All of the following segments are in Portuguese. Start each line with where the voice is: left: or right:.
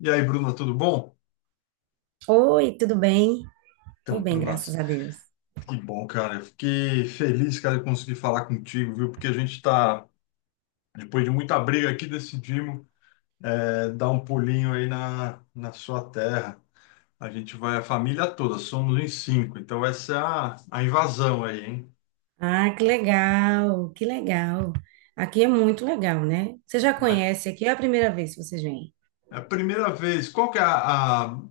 left: E aí, Bruna, tudo bom?
right: Oi, tudo bem? Tudo
left: Então,
right: bem,
left: Bruna,
right: graças a Deus.
left: que bom, cara. Eu fiquei feliz, cara, de conseguir falar contigo, viu? Porque a gente tá, depois de muita briga aqui, decidimos dar um pulinho aí na sua terra. A gente vai, a família toda, somos em cinco. Então, essa é a invasão aí, hein?
right: Ah, que legal, que legal. Aqui é muito legal, né? Você já
left: É
right: conhece aqui, é a primeira vez que vocês vêm.
left: É a primeira vez. Qual que é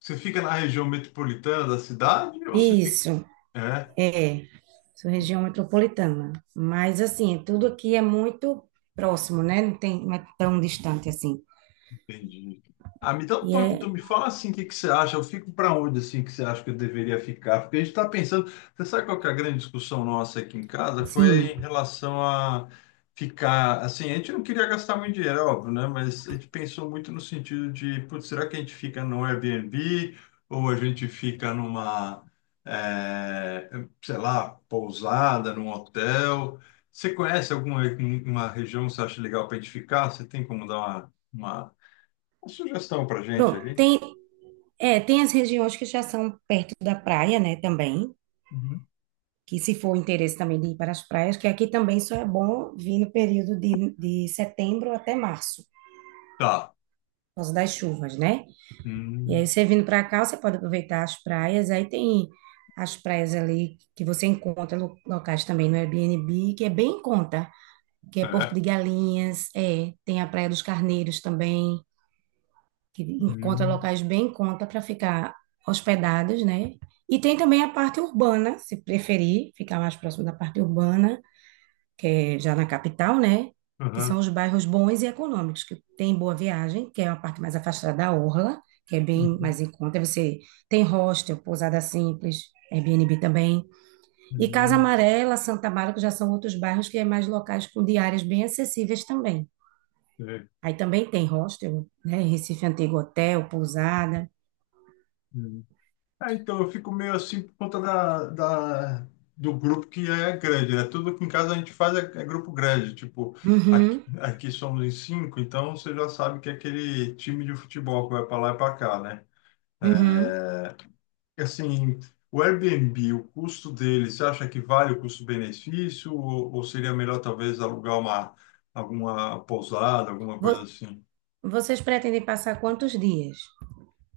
left: Você fica na região metropolitana da cidade ou você fica...
right: Isso,
left: É.
right: é. Sou região metropolitana. Mas, assim, tudo aqui é muito próximo, né? Não é tão distante assim.
left: Entendi. Ah, me dá um
right: E
left: toque, então
right: é,
left: me fala assim o que que você acha, eu fico para onde assim que você acha que eu deveria ficar? Porque a gente está pensando, você sabe qual que é a grande discussão nossa aqui em casa? Foi
right: sim.
left: em relação a ficar, assim, a gente não queria gastar muito dinheiro, é óbvio, né? Mas a gente pensou muito no sentido de, putz, será que a gente fica no Airbnb ou a gente fica numa, eh, sei lá, pousada, num hotel? Você conhece alguma uma região que você acha legal para a gente ficar? Você tem como dar uma sugestão pra gente
right: Pronto,
left: ali.
right: tem as regiões que já são perto da praia, né, também.
left: Uhum.
right: Que se for o interesse também de ir para as praias, que aqui também só é bom vir no período de setembro até março,
left: Tá.
right: por causa das chuvas, né? E aí
left: Hum,
right: você vindo para cá, você pode aproveitar as praias, aí tem as praias ali que você encontra lo- locais também no Airbnb, que é bem em conta, que é Porto
left: é.
right: de Galinhas, tem a Praia dos Carneiros também, que encontra
left: Hum,
right: locais bem em conta para ficar hospedados, né? E tem também a parte urbana, se preferir, ficar mais próximo da parte urbana, que é já na capital, né? Que são
left: aham.
right: os bairros bons e econômicos, que tem Boa Viagem, que é uma parte mais afastada da orla, que é bem
left: Uhum,
right: mais em conta. Aí você tem hostel, pousada simples, Airbnb também. E Casa
left: uhum,
right: Amarela, Santa Bárbara, que já são outros bairros que é mais locais com diárias bem acessíveis também.
left: é,
right: Aí também tem hostel, né? Recife Antigo, hotel, pousada.
left: hum. É, então eu fico meio assim por conta do grupo que é grande, né? Tudo que em casa a gente faz é grupo grande. Tipo, aqui,
right: Uhum,
left: aqui somos em cinco, então você já sabe que é aquele time de futebol que vai pra lá e pra cá, né? É.
right: uhum.
left: Assim, o Airbnb, o custo dele, você acha que vale o custo-benefício ou seria melhor talvez alugar uma alguma pousada, alguma coisa
right: Vo-
left: assim?
right: Vocês pretendem passar quantos dias?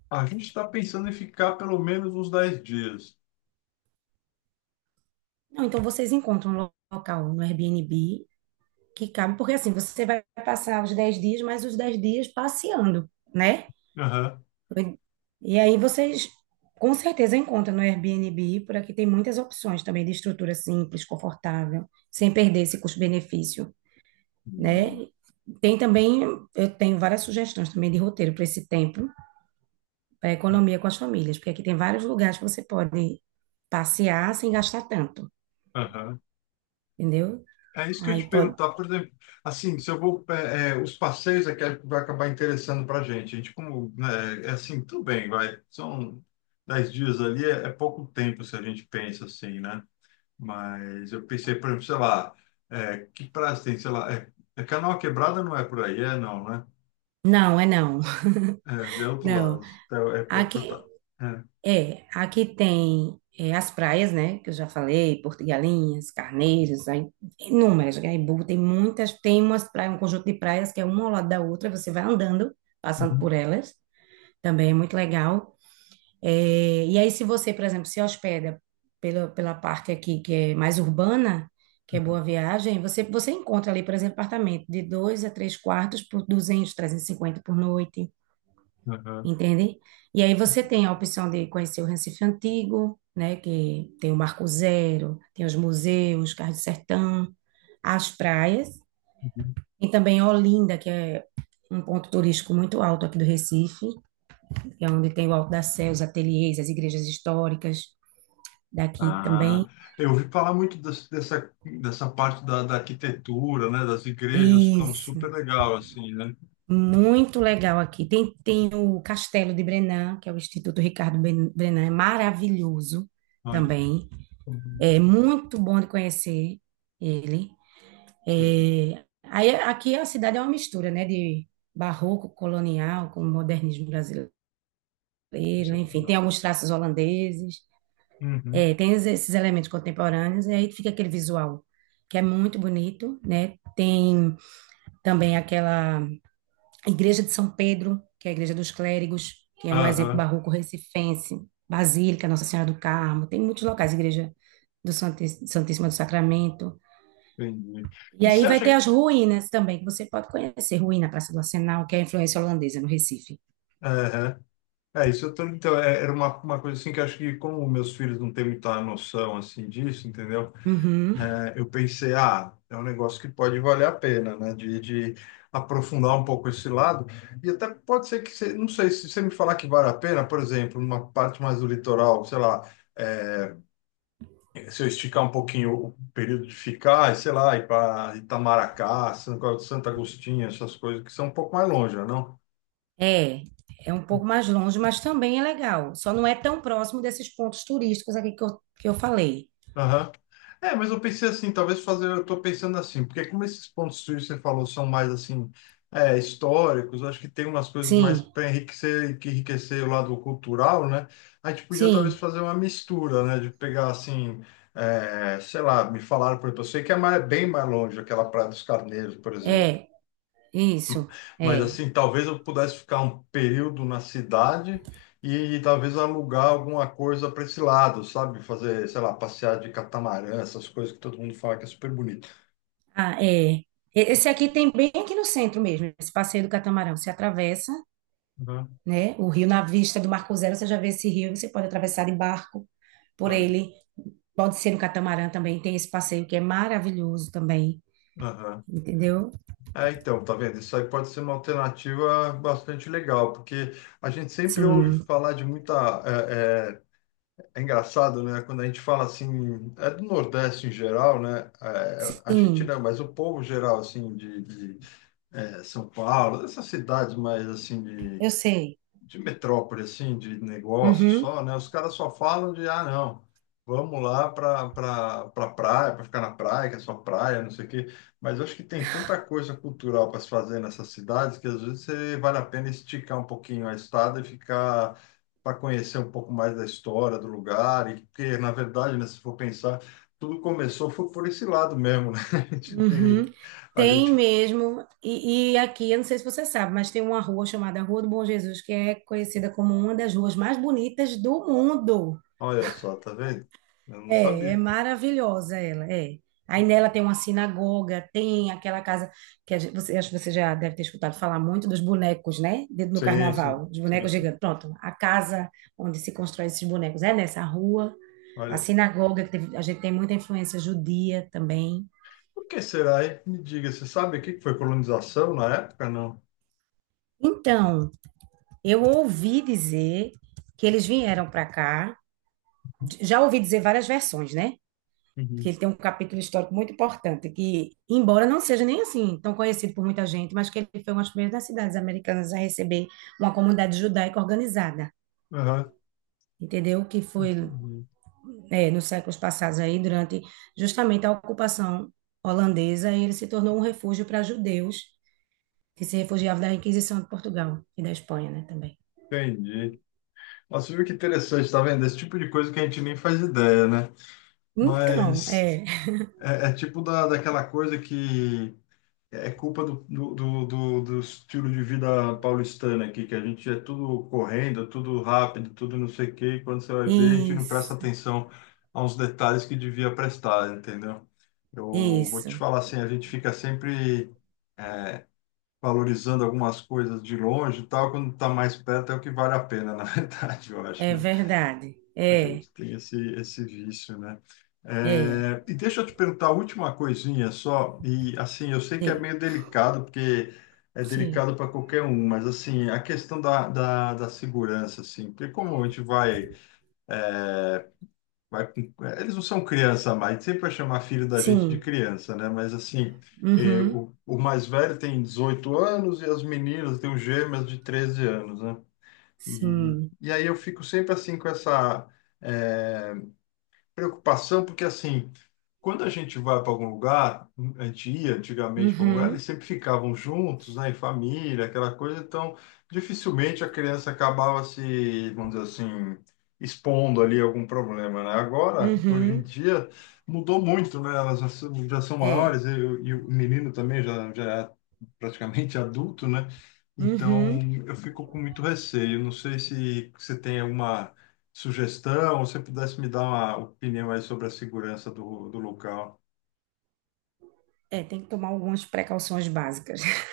left: Ah, a gente está pensando em ficar pelo menos uns 10 dias.
right: Não, então vocês encontram um lo- local no Airbnb que cabe, porque assim, você vai passar os 10 dias, mais os 10 dias passeando, né?
left: Aham.
right: E aí vocês com certeza encontram no Airbnb, por aqui tem muitas opções também de estrutura simples, confortável, sem perder esse custo-benefício, né?
left: Hum.
right: Tem também, eu tenho várias sugestões também de roteiro para esse tempo, para economia com as famílias, porque aqui tem vários lugares que você pode passear sem gastar tanto,
left: Aham.
right: entendeu?
left: É isso que eu ia
right: Aí
left: te
right: pode.
left: perguntar, por exemplo, assim, se eu vou, os passeios é que é, vai acabar interessando para a gente. A gente como, né, é assim, tudo bem, vai, são 10 dias ali, é pouco tempo se a gente pensa assim, né? Mas eu pensei, por exemplo, sei lá, que prazo tem, sei lá, é, Canoa Quebrada não é por aí, é não, né?
right: Não, é não,
left: É, é outro lado,
right: não.
left: é
right: Aqui,
left: Portal. É.
right: é, aqui as praias, né, que eu já falei, Porto de Galinhas, Carneiros, aí, inúmeras, Gaibu, tem muitas, tem umas praias, um conjunto de praias que é uma ao lado da outra, você vai andando, passando
left: Uhum,
right: por elas, também é muito legal. É, e aí, se você, por exemplo, se hospeda pela parte aqui que é mais urbana, que é
left: uhum,
right: Boa Viagem, você encontra ali, por exemplo, apartamento de 2 a 3 quartos por 200 a 350 por noite,
left: aham,
right: entende? E aí você tem a opção de conhecer o Recife Antigo, né, que tem o Marco Zero, tem os museus, Cais do Sertão, as praias,
left: uhum.
right: e também Olinda, que é um ponto turístico muito alto aqui do Recife, que é onde tem o Alto da Sé, os ateliês, as igrejas históricas daqui
left: Ah,
right: também.
left: eu ouvi falar muito dessa parte da arquitetura, né? Das igrejas ficam
right: Isso,
left: super legal, assim, né?
right: muito legal aqui. Tem o Castelo de Brenan, que é o Instituto Ricardo Brenan, é maravilhoso
left: Olha,
right: também.
left: uhum,
right: É muito bom de conhecer ele.
left: sei,
right: É, aí aqui a cidade é uma mistura, né, de barroco colonial com modernismo brasileiro,
left: isso é
right: enfim, tem
left: legal.
right: alguns traços holandeses,
left: Uhum,
right: tem es- esses elementos contemporâneos e aí fica aquele visual que é muito bonito, né? Tem também aquela igreja de São Pedro, que é a igreja dos clérigos, que é um exemplo
left: aham,
right: barroco recifense, Basílica Nossa Senhora do Carmo, tem muitos locais, igreja do Santíssima do Sacramento.
left: entendi.
right: E
left: E
right: aí
left: você
right: vai
left: acha
right: ter
left: que...
right: as ruínas também, que você pode conhecer. Ruína, Praça do Arsenal, que é a influência holandesa no Recife.
left: é, isso eu tô, então, era uma coisa assim que eu acho que como meus filhos não têm muita noção assim disso, entendeu?
right: Uhum.
left: É, eu pensei, ah, é um negócio que pode valer a pena, né? De aprofundar um pouco esse lado. E até pode ser que, você, não sei, se você me falar que vale a pena, por exemplo, numa parte mais do litoral, sei lá, é, se eu esticar um pouquinho o período de ficar, sei lá, ir para Itamaracá, São Santa Agostinho, essas coisas que são um pouco mais longe, né, não?
right: É, é um pouco mais longe, mas também é legal. Só não é tão próximo desses pontos turísticos aqui que eu falei.
left: Aham. É, mas eu pensei assim, talvez fazer, eu tô pensando assim, porque como esses pontos frios que você falou são mais assim, históricos, eu acho que tem umas coisas mais
right: Sim,
left: para enriquecer, que enriquecer o lado cultural, né? A gente podia talvez
right: sim,
left: fazer uma mistura, né? De pegar assim, sei lá, me falaram, por exemplo, eu sei que é bem mais longe, aquela Praia dos Carneiros, por exemplo.
right: é, isso,
left: Mas
right: é.
left: assim, talvez eu pudesse ficar um período na cidade e, talvez alugar alguma coisa para esse lado, sabe? Fazer, sei lá, passear de catamarã, essas coisas que todo mundo fala que é super bonito.
right: Ah, é. Esse aqui tem bem aqui no centro mesmo, esse passeio do catamarão. Você atravessa,
left: Uhum.
right: né, o rio na vista do Marco Zero, você já vê esse rio, você pode atravessar de barco por
left: Olha.
right: ele. Pode ser no catamarã também, tem esse passeio que é maravilhoso também,
left: Aham.
right: entendeu?
left: É, então, tá vendo? Isso aí pode ser uma alternativa bastante legal, porque a gente sempre ouve
right: Sim,
left: falar de muita. É, é, é engraçado, né? Quando a gente fala assim, é do Nordeste em geral, né? É, a gente
right: sim,
left: não, mas o povo geral, assim, de São Paulo, essas cidades mais assim de,
right: eu sei.
left: metrópole, assim, de negócio
right: Uhum,
left: só, né? Os caras só falam de, ah, não, vamos lá para pra praia, para ficar na praia, que é só praia, não sei o quê. Mas eu acho que tem tanta coisa cultural para se fazer nessas cidades que às vezes vale a pena esticar um pouquinho a estada e ficar para conhecer um pouco mais da história do lugar, e porque, na verdade, né, se for pensar, tudo começou foi por esse lado mesmo, né? A gente,
right: uhum.
left: tem- a
right: Tem
left: gente
right: mesmo, e aqui, eu não sei se você sabe, mas tem uma rua chamada Rua do Bom Jesus, que é conhecida como uma das ruas mais bonitas do mundo.
left: Olha só, tá vendo? Eu não
right: É, é
left: sabia.
right: maravilhosa ela, é. Aí
left: Então,
right: nela tem uma sinagoga, tem aquela casa que a você, acho que você já deve ter escutado falar muito dos bonecos, né? No
left: sim, sim,
right: carnaval, os
left: sim,
right: bonecos
left: sim.
right: gigantes. Pronto, a casa onde se constrói esses bonecos é nessa rua. A
left: Olha,
right: sinagoga, que a gente tem muita influência judia também.
left: o que será, hein? Me diga, você sabe o que que foi colonização na época? Não.
right: Então, eu ouvi dizer que eles vieram para cá, já ouvi dizer várias versões, né? Que
left: Uhum.
right: ele tem um capítulo histórico muito importante, que, embora não seja nem assim tão conhecido por muita gente, mas que ele foi uma das primeiras cidades americanas a receber uma comunidade judaica organizada,
left: Aham,
right: entendeu? Que foi
left: entendi.
right: nos séculos passados aí, durante justamente a ocupação holandesa, e ele se tornou um refúgio para judeus que se refugiavam da Inquisição de Portugal e da Espanha, né, também.
left: Entendi. Nossa, viu que interessante, tá vendo? Esse tipo de coisa que a gente nem faz ideia, né?
right: Então,
left: Mas
right: é,
left: é tipo daquela coisa que é culpa do estilo de vida paulistano aqui, que a gente é tudo correndo, tudo rápido, tudo não sei o quê, e quando você vai ver, a gente não presta
right: isso,
left: atenção a uns detalhes que devia prestar, entendeu? Eu vou te
right: isso,
left: falar assim, a gente fica sempre valorizando algumas coisas de longe e tal, quando está mais perto é o que vale a pena, na verdade, eu acho,
right: é
left: né?
right: verdade,
left: A
right: é,
left: gente tem esse vício, né?
right: é,
left: É, e deixa eu te perguntar a última coisinha só, e assim, eu sei que é
right: é,
left: meio delicado, porque é
right: sim,
left: delicado para qualquer um, mas assim, a questão da segurança, assim, porque como a gente vai, eles não são criança mais, sempre vai chamar filho da gente de
right: sim,
left: criança, né? Mas assim,
right: uhum.
left: o mais velho tem 18 anos e as meninas têm os gêmeas de 13 anos, né? E,
right: Sim.
left: e aí eu fico sempre assim com essa é, preocupação, porque assim, quando a gente vai para algum lugar, a gente ia antigamente para algum lugar, eles
right: Uhum.
left: sempre ficavam juntos, né, em família, aquela coisa, então dificilmente a criança acabava se, vamos dizer assim, expondo ali algum problema, né? Agora, hoje em
right: Uhum.
left: dia, mudou muito, né? Elas já são
right: É.
left: maiores e o menino também já é praticamente adulto, né? Então,
right: Uhum.
left: eu fico com muito receio. Não sei se você tem alguma sugestão, ou se você pudesse me dar uma opinião aí sobre a segurança do local.
right: É, tem que tomar algumas precauções básicas.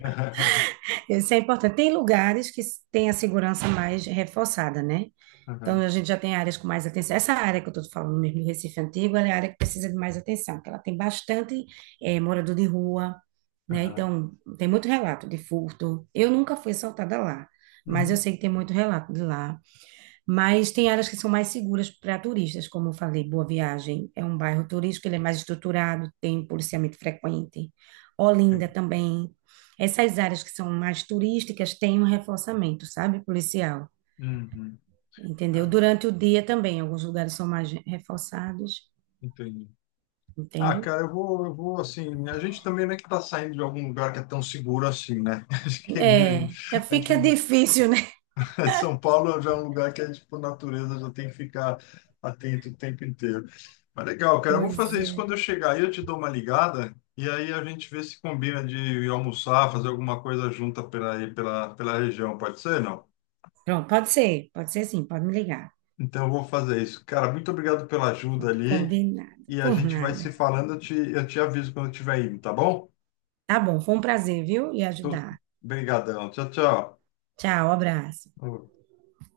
right: Isso é importante. Tem lugares que tem a segurança mais reforçada, né? Então,
left: Aham,
right: a gente já tem áreas com mais atenção. Essa área que eu estou falando mesmo do Recife Antigo, ela é a área que precisa de mais atenção, porque ela tem bastante morador de rua, né?
left: aham.
right: Então, tem muito relato de furto. Eu nunca fui assaltada lá, mas eu
left: Uhum,
right: sei que tem muito relato de lá. Mas tem áreas que são mais seguras para turistas, como eu falei, Boa Viagem é um bairro turístico, ele é mais estruturado, tem policiamento frequente. Olinda
left: sim.
right: também. Essas áreas que são mais turísticas têm um reforçamento, sabe, policial,
left: Uhum.
right: entendeu?
left: É,
right: Durante o dia também, alguns lugares são mais reforçados,
left: entendi. Ah,
right: entende?
left: cara, eu vou assim. A gente também não é que está saindo de algum lugar que é tão seguro assim, né? Acho que é meio- a
right: Fica
left: gente
right: difícil, né?
left: São Paulo já é um lugar que a gente, por natureza, já tem que ficar atento o tempo inteiro. Mas legal, cara, eu vou
right: Pois
left: fazer isso quando
right: é.
left: eu chegar aí, eu te dou uma ligada e aí a gente vê se combina de almoçar, fazer alguma coisa junta pela, aí, pela região, pode ser, não?
right: Pronto, pode ser sim, pode me ligar.
left: Então eu vou fazer isso. Cara, muito obrigado pela ajuda
right: Pronto,
left: ali
right: combinado,
left: e a
right: por
left: gente vai se
right: nada.
left: falando, eu te aviso quando eu estiver indo, tá bom?
right: Tá bom, foi um prazer, viu? E
left: Tu-
right: ajudar.
left: Obrigadão, tchau, tchau.
right: Tchau, abraço.